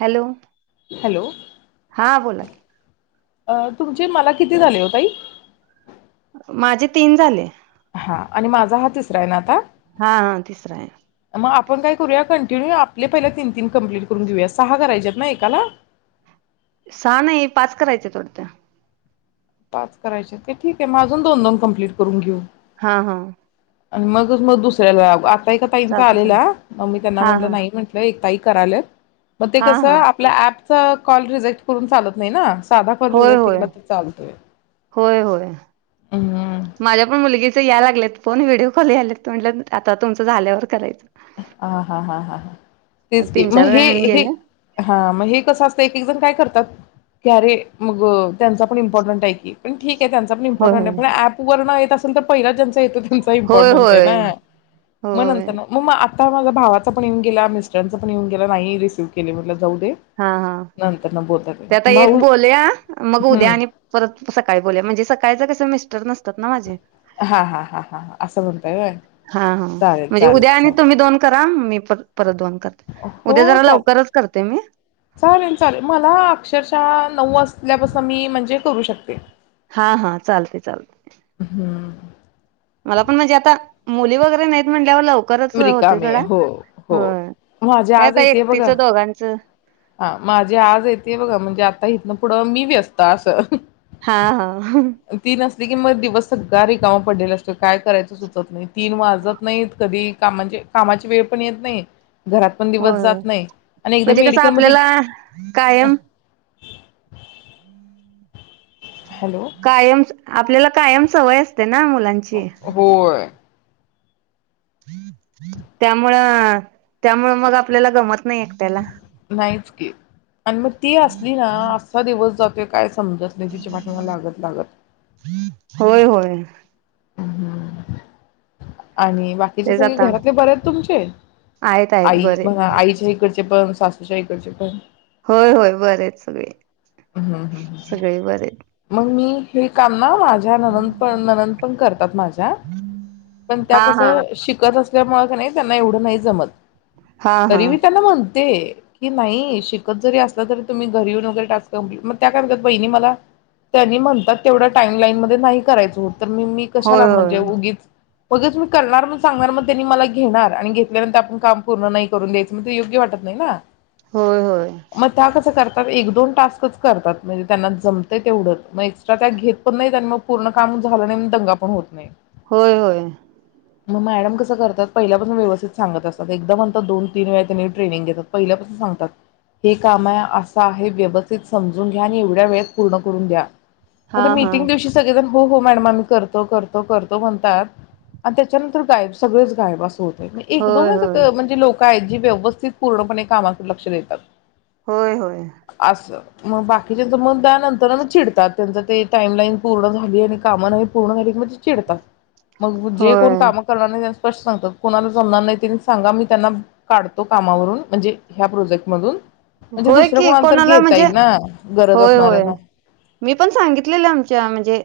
Hello, hello हां बोला. की अं, तुमचे मला किती झाले ओ ताई? माझे तीन झाले. हां, आणि माझा हा तिसरा आहे ना आता. हां-हां तिसरा आय. मग आपण काय करूया कंटिन्यू आपले पहिले तीन-तीन कंप्लीट करून घेऊया. सहा करायच्यात ना एकाला. सहा नाही पाच करायचेत वाटतं. पाच करायचेत काय ठीके म अजून दोन-दोन कम्प्लीट करून घेऊ. हां-हां आण् मगच मग दुसऱ्याला [unintelligible] ताईक ताईंचा चालते चालेल आलेला, म मी त्यांना हा म्हटलं हा नाही म्हटलं एक ताई करालेत. म ते हा कसं हा आपल्या ऍप चं कॉल रिजेक्ट करून चालत नाई ना. साधा कॉल रिजेक्ट केला तर चालतोय. होय-होय, हम्म. माझ्या पण मुलगीचं या लागलेत. फोन व्हिडिओ कॉल यालेत म्हटलं आता तुमचं झाल्यावर करायचं. आ हा हा ह ह तेच की तीन मग चार हे वेळाने हे गेले हा मग हे कसं असतं एक एक जण काय करतात [unintelligible] मग अ त्यांचा पण इम्पॉर्टनट आहे की पण ठीक त्यांचा पण होय इमपॉरटंट आहे होय पण अॅप वरण [unintelligible] पहिला [unintelligible] त्यांच होय इम्पॉरटंट एना होय मग होय नंतरण मग [inaudible] आता माझा भावाचा पण येऊन गेल्या मिस्टरांचा पण येऊन गेला नाही रिसिव्ह केले म्हटल हा हा येईल त्या आता एक भाऊ बोलल्या मग उद्या हम्म आणि परत सकाळी बोल्या म्हणजे सकाळचं कसं मिस [inaudible] नसतात ना माझे हा हा हा हा असं म्हणताय व्हाय चालेल चालेल चाल रा मी पर परतन दोन करत उद्या हो जरा चालेल लवकरच करते मी चालेल चालेल मला अक्षरशः नऊ असल्यापासून हा हा चालते चाल हम्म मला पण म्हणजे आता मुली वगैरे नाहीेत म्हटल्यावर लो अमरिका मे हो हो माझ्या काय आज आता येतेय बघा एकटीचं दोघांचं हा माझ्या आज येतेय बघा म्हणजे आता इथं पुढं मी व्यस्त आसल हा हा की मग दिवस सगळा रिकामा पडलेला असतो काय करायचं सुचत नाही तीन वाजत नाहीत कधी का म्हणजे कामाची वेळ पण येत नाही घरात पण दिवस होय जात नाही आणि एकदा म्हणजे कसं मेडिकलमध्ये आपल्याला कायम हॅलो कायम आपल्याला कायम सवय असते ना मुलांची होय त्यामुळं त्यामुळ मग आपल्याला गमत नाही एकट्याला नाहीच की आणि मग ती असली ना असा दिवस जात ज काय समजत नाही तिच्या पाठीमाग लागत लागत. होय होय आणि बाकीचे तेच सगळे आता घरातले बरेच तुमचे आहेत आहेत आई बरे म्हणा आईच्या इकड पण सासूच्या इकडचे पण होय होय बरे आहेत सगळे. हम्म हम्म हम्म. सगळे बरे हाईत. मग मी हे काम ना माझ्या ननंद पण, ननंद पण करतात माझ्या पण त्या हा कस हा शिकत नसल्यामुळे का नाही त्यांना एवढं नाही जमत. हा हा तरी मी त्यांना म्हणते कि नाही शिकत जरी असलं तरी तुम्ही घरी येऊन वगैरे टास्क कंप्लीट मग त्या काय म्हणत्यात वहिणी मला त्यांनी म्हणतात तेवढा टाईम लाईन मध्ये नाही करायचं होत. तर मी मी होय कशाला होय म्हणजे उगीच मगच मी करणार मग सांगणार मग त्यांनी मला घेणार आणि घेतल्यानंतर आपण काम पूर्ण नाही करून द्यायचं मग ते योग्य वाटत नाही ना. होय होय मग कसं त्या करतात एक, दोन टास्कच करतात म्हणजे त्यांना जमते. तेवढचं मग एक्स्ट्रा त्या घेत पण नाहीत आणि मग पूर्ण काम झालं नाही म्हणून दंगा पण होत नाही. होय होय मग मॅडम कसं करतात पहिल्यापासून व्यवस्थित सांगत असतात. एकदा म्हणता दोन, तीन वेळा त्यांनी ट्रेनिंग देतात. पहिल्यापासून सांगतात हे काम आहे असं आहे व्यवस्थित समजून घ्या आणि एवढ्या वेळत पूर्ण क करून द्या. हा फक्त हा मीटिंग दिवशी सगळे जण हो हो मॅडम आम्ही करतो, करतो, करतो म्हणतात आणि त्याच्यानंतर गायब सगळेच गायब असं होत. एक, होय दोनच होय गं म्हणजे लोक काय जी व्यवस्थित पूर्णपणे कामाच लक्ष देतात. होय होय असं मग बाकीच्याचं मन त्यानंतर तर ना चिडतात त्यांच ते टाईम लाईन पूर्ण झाली आणि काम नाही पूर्ण झाली की म ची चिडतात मग जे कोण होय काम करणार नाही त्यास्नी स्पष्ट सांगतात कोणाला जमणार नाही तेनी सांगा मी त्यांना काढतो कामावरून म्हणजे ह्या प्रोजेक्ट मधून म्हणजे होय दुसऱ्या की कोणाला तर घेता म्हणजे येईल ना गरज होय होय असणाऱ्यांना मी पण सांगितलेलं आमच्या म्हणजे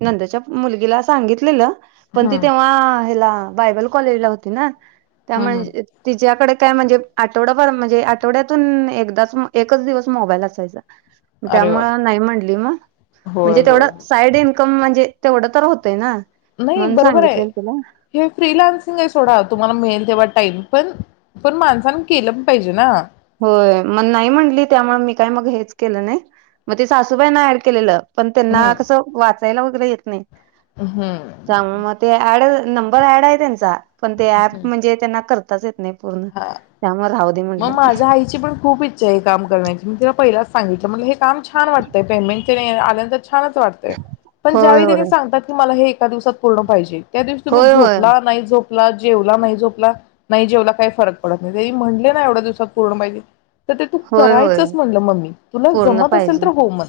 नंदच्या मुलगीला सांगितलेलं. पण ती हम्म तेव्हा हेला बायबल कॉलेज ला होती ना. हम्म हम्म त्यामुळे तिच्याकड काय म्हणजे आठवडाभर म्हणजे आठवड्यातून एकदाच म एकच दिवस मोबाईल असायचा. अरे त्यामुळ बाप नाही म्हणली म होय म्हणजे तेवढ होय साईड इन्कम म्हणजे तेवढं तर होतंय ना. नाही म्हणून बरोबर आहे सांगितलेलं तिला हे फ्रीलान्सिंग आहे सोडा तुम्हाला मिळेल ते वाट टाईम पण, पण माणसन केलं पण पाहिजे ना. होय मन् नाही म्हटली त्यामुळ मी काय मग हेच केलं नाही मग ते सासूबाईना ऍड केलेलं. पण हम्म त्यांना कसं वाचायला येत नाही हम्म त्यामुळे मग ते ऍड नंबर ऍड आहे त्यांचा पण ते ॲप म्हणजे त्यांना कर [unintelligible] येत नाही पूर्ण त्यामुळे राहू दे म्हणले माझा आईची पण खूप इच्छा आहे काम करण्याची मी तिला पहिलाच सांगितलं म्हणले हे बघ काम छान वाटतं पेमेंट तेण [unintelligible] छानच वाटतय पण होय ज्यावेळी त्यांनी होय सांगतात की मला हे त्या दिवसात पूर्ण पाहिजे त्या दिवशी तुम्ही होय होय झोपला नाही झोप जेवला नाही झोपला नाही जेवला काही फरक पडत नाही तेही म्हणले एवढ्या दिवसात पूर्ण पाहिजे तर ते तू होय होय करायचंच म्हणलं मम्मी तुला पूर्ण जमत असेल पाहिजे तर हो म्हण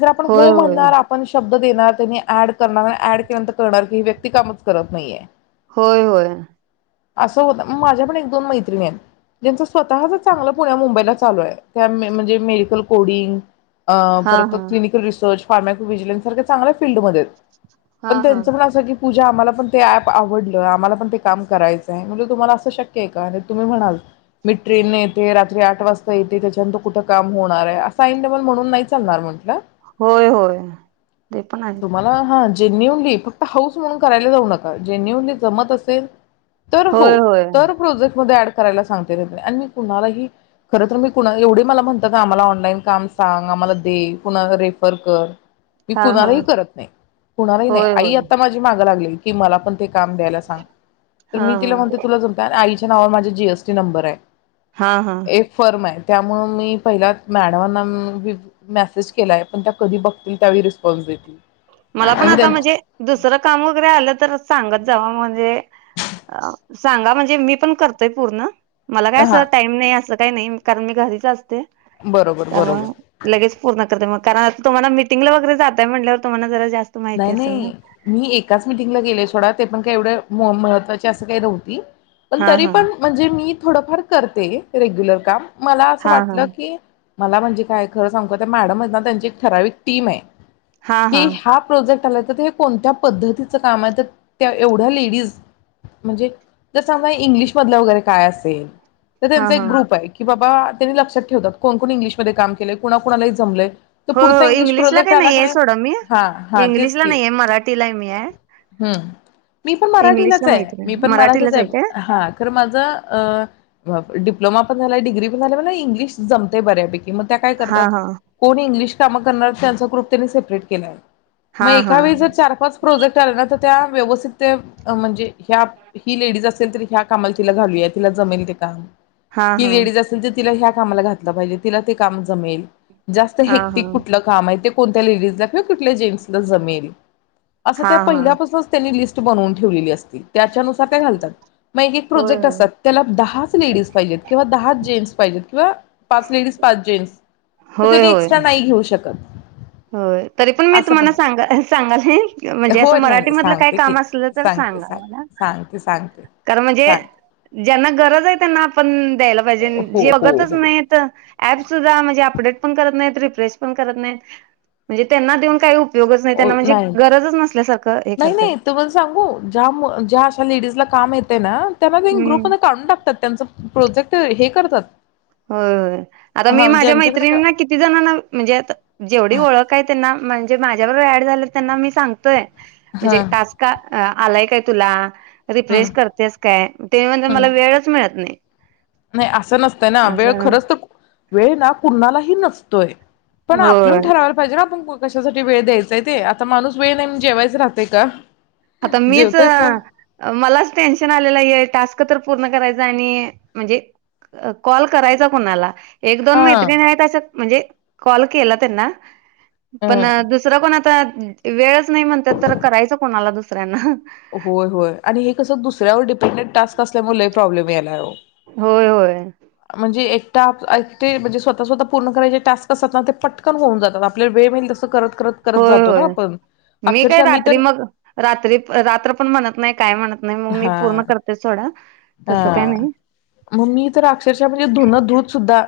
जर आपण हो होय होय म्हणणार आपण शब् देणार त्यांनी ऍड कळणार हाय ऍड केल्यानंतर कळणार की ही व्यक्ती ती कामच करत नाहीये होय होय असं होतय माझ्या पण एक दोन मैत्रिणी आहेत ज्यांचं स्वतःच चांगलं पुण्या मुंबईला चालू आहे त्या म्हणजे मेडिकल कोडिंग अ हा परत हा क्लिनिकल रिसर्च फार्म्हजिलन्सारख चांगल्या फीलल्डमध्ये पण हा हा त्यांचं पण असं की पूजा आम्हाला पण ते ऍप आवडलं आम्हाला पण ते काम करायचं आहे म्हणजे तुम्हाला असं शक्य आहे का? तुम्ही म्हणाल मी ट्रेन येते रात्री आठ वाजता येते त्याच्यानंतर कुठं काम होणार आहे असं ऐन टईमाला म्हणून नाही चालणार म्हटलं होय होय ते पण आहे तुम्हाला हा जेन्युनली फक्त हाऊस म्हणून करायला जाऊ नका जेन्युनली जमत असेल तर हो होय होय तर प्रोजेक्टमध्ये अँड कराला सांग मी कुणाला ही खर तर मी एवढे मला म्हणत का आम्हाला ऑनलाईन काम सांग आम्हाला दे कुणाला रेफर कर मी हा हा कुणालाही करत नाही कुणालाही नाही होय आई होय आता माझी माग लागलेली कि मला पण ते काम द्यायला सांग, तर हा मी तीला हा म्हणते तुला जमते अन आईशी च्या नावावर माझ जीएस चे नंबर आहे हा हा ए फर्म आहे. त्यामुळ मी पहिला मॅडमांना मेसेज केलाय, पण त्या कधी बघतील त्यावेळी रिस्पॉन्स देती मला पण आता म्हणजे दुसरं काम वगैरे आलं तर सांगत जावा म्हणजे सांगा म्हणजे मी पण करतोय पूर्ण. मला काय हा असं टाईम नाही असं काही नाही कारण मी घरीच असते. बरोबर बरोबर त्यामुळ लगेच पूर्ण करते मग कारण आता तुम्हाला मिटिंगला वैगरे जातय म्हणटल्यावर तुम्हांना जरा जास नाही नाही मी एकाच मिटिंगला गेले सोडा ते पण काय एवढं महत्त्वाची असं काही नव्हती पण हा तरी हा पण म्हणजे मी थोडंफार करते रेग्युलर काम मला असं हा हा वाटलं की मला म्हणजे काय खरं सांगू काय त्या मॅडम आहेत ना तर त्यांची एक ठराविक टीम आहे. हा हा. तर का नई तर कोणत्या पद्धतीच काम आहे? तर त्या एवढ्या लेडीज म्हणजे जर समजा इंग्लिश मधल वगैरे काय असेल. तर हा त्यांचा एक हा ग्रुप आहे कि बाबा बा त्यांनी लक्षात ठेवतात कोण कोण इंग्लिशमध्येध्ये काम केले कुणा कोणाला हे जमलय हो हो इंग्लिशला का नाहीये सोडा मी हा हा तेच इंग्लिशला की नाहीये मराठीला हे मी हाय. हम्म मी पण मराठीलाच आहे मी नाही पण मराठीच मराठीलाच काय आहे हा खर माझं अ वापरे डीप्लोमा पण झाला डिग्री प झालं मता ई इंग्लिश जमतय बऱ्यापैकी मग त्या काय हा करतात हा कोण इंग्लिश काम करणार त्यांचा ग्रुप त्यांनी सेपरेट केलाय. हा मग हा एका वेळी जर चार पाच प्रोजेक्ट आले ना तर त्या व्यवस्थित ते म्हणजे ह्या ही लेडीज असेल, तर ह्या कामाला तिला घालूया तिला जमेल ते काम हा ती हा लेडीज असेल तर तिला ह्या कामाला घातलं पाहिजेल, तिला ते काम जमेल. जास्त हा हेक्टिक कुठलं काम आहे ते कोणत्या लेडीज ला किंवा कुठल्या जेंट्स ला जमेल असं हा त्या हा पहिल्यापासूनच त्यांनी लिस बनवून ठेवलेली असतील त्याच्यानुसार त्या घालतात. मग एक एक होय प्रोजेक्ट होय असतात त्याला दहाच लेडीज पाहिजेत किंवा दहाच जेंट्स पाहिजेत किंवा पाच लेडीज, पाच जेंट्स तर होय तेनी होय एक्स्ट्रा नाही घेऊ शकत. होय तरी पण मी तुम्हाला सां सांग सांगली. म्हणजे हो असं नाही मराठी नाही मधलं काय सांगते की काम असलं तर सांगते सांगा सांग मला. सांगते सांगते कारण म्हणजे सांगते ज्यांना गरज आहे त्यांना आपण दयायला जन हो जे हो बघत हो चं नाहीत अँप सुद्धा मनजे अँप अपडेट पण करत नाहीत. रिफ्रेश पण करत नाहीत. म्हणजे त्यांना देऊन काय उपयोग ओ हे करतात नाही-नाही-नाही तुम्हांला सांगू ज्या-मु-ज्या अशा लेडीजला काम येत ते ना त्यांना तींक ग्रुप हम्म काढून टाकतात त्यांच प्रोजेक्ट हे करतात होय-होय. आता हा मी म्हणजे माझ्या यांच्याकडे का मैत्रिनींना किती जणांना म्हणजे आता जेवढी ओळख आहे त्यांना मन जे माझ्या बरोबर ऍड झालेत त्यांना मी सांगतोय हा म्हणजे टास्का अ आलाय काय तुला? ह रिफ्रेश करतेस काय? ते म्हजे मला वेळच मिळत नाइ. नाही असं नसं ना वेळ खरच त वेळ ना कुणालाही नसतोय. पण होय आपलुन ठररावायला पाहिजे ना आपण कशासाठी वेळ द्यायचाय ते, आता माणूस वेळ नाही म जेवायचं राहतंय का? आता मीच, जेवतेच ना मलाच टेन्शन आलेलंये टास्क तर पु पूर्ण करायचा आणि म्हणजे कॉल करायचा कुणाला? एक दोन मैत्रिणी हा आहेत असात म्हणजे कॉल केला त्यांना पण अ, दुसरं कोण आता वेळच नाही म्हणत्यात तर करायचं कोणाला दु ऱ्या ना होय, होय आणि हे कसं दुसऱ्यावर डिपेंडेंट टास्क असल्यामुळ लई प्रॉब्लेम यायलाय हो. होय होय. ते म्हणजे स्वतः स्वतः पूर्ण करायचे टास्क असतात ना ते पटकन होऊन जातात आपल्याला वेळ मिळेल तस. होय होय मी काय अक्षरशः रात्री तर मग रात्री प रा रात्र पण म्हणत नाय. काय म्हणत नाही मग मी पूर्ण करतेच थोडं. ह मा मी तर अक्षरशः म्हणजे धुन धुत सुद्धा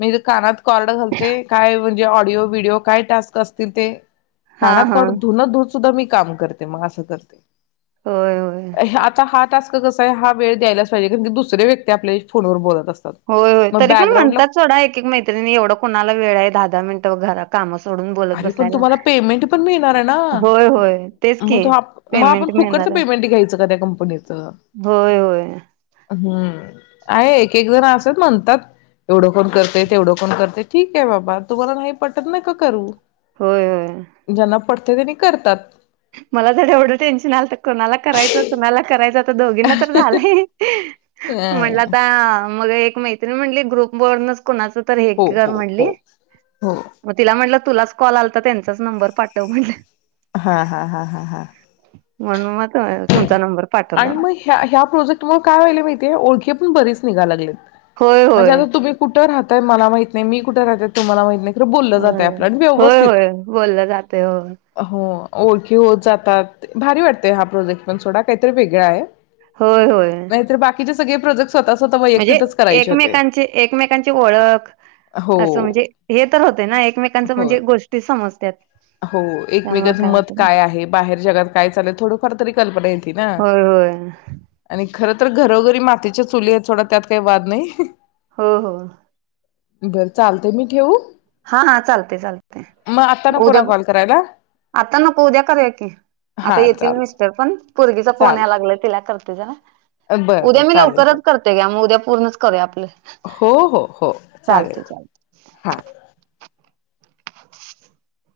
मी तर कानात कॉर्ड घालते काय. म्हणजे ऑडिओ व्हडिओ काय टास्क असतील ते. हा कानात हा कॉड धुन धुत सुद्धा मी काम करते मग असं करते. होय होय! आता हा टास्क कसाय हा. वेळ द्यालाच पायजे कारण दुसरे व्यक्ती आपल्याशी फोनवर बोलत असते. होय होयतरी पण म्हणतात, सोडा एक एक मैत्रिणी, एवढं कुणाला वेळ आहे दहा दहा मिनटं घरात. काम अस. अरे पण तुम्हाला पेमेंट पण मिळणारे ना होय होय तेच म की मग आपण पेमेंट फुकच मिळणार आहे पेमेंट घ्यायचं का त्या कंपनीच होय होय हूं आहे एक एक जण आस म्हणतात एवढं कोण करतय तेवढं कोण करतय ठीके बाबा तुम्हाला नाही पटत नाका करू. होय होय! पडते त्याने करतात. मला त एवढं टेन्शन आलं त कोणाला करायचं कुणाला करायचं. दोघींना तर झालंय. म्हणलं अ आता. मग एक मैत्रीण म्हनली ग्रुप वरूनच. कोणाच तर हे हो कर हो म्हनली हो हो म तिला म्हनल. तुलाच कॉल आलाता त्यांचाच नंबर पाठव म्हनलं. हा हा हा हा हा! म्हणुन म थोया तुम. आणि मग ह्या ह्या प्रोजेक्ट मुळ काय व्हालय माहितीेय ओळखी पण बरीच. निघा लागले. होय म्हणजे होय आता तुम्ही कुठं राहताय मला माहित. मी कुठ राहते तुम्हाला माहित नाही तर बोललं होय जातय आपल न होय व्यवस्थित होय बोललं जातय हो हो ओळखी होत जात. भारी वाटतय हा प्रोजेक्ट पण सोडाक. काहीतरी वेगळं आहे. होय होय नाहीतर बाकीचे सगळे प्रोजेक्ट स्वतः स्वतः म्हणजे वैयक्तिकच करायचे होते एकमेकांची एकमेकांची ओळख हो असं म्हणजे हे तर होते ना एकमेकांच हो म्हणजे गोष्टी समजत त्यात हो एकमेकच मत काय आहे, बाहेर जगात काय चालेल थोडफार तरी कल्पना य ते ना होय होय आणि खर तर घरोघरी मातीच्या चुली आहेत थोडा त्यात काही वाद नाही. हो हो बरं चालते, मी ठेवू? हा हा चालते चालते मग आता नको ना उद्या कॉल करायला आता नको उद्या करूया की आता हा येतील चालत मिस्टर पण पोरगीचा फोन या चालत लागलंय तिला कर तुझ्या बरं बरं उद्या मी चालेल चालेल लवकरच करते घ्या मग उद्या पूर्णच करुया आप हो हो हो चालेल चालते हा [unintelligible]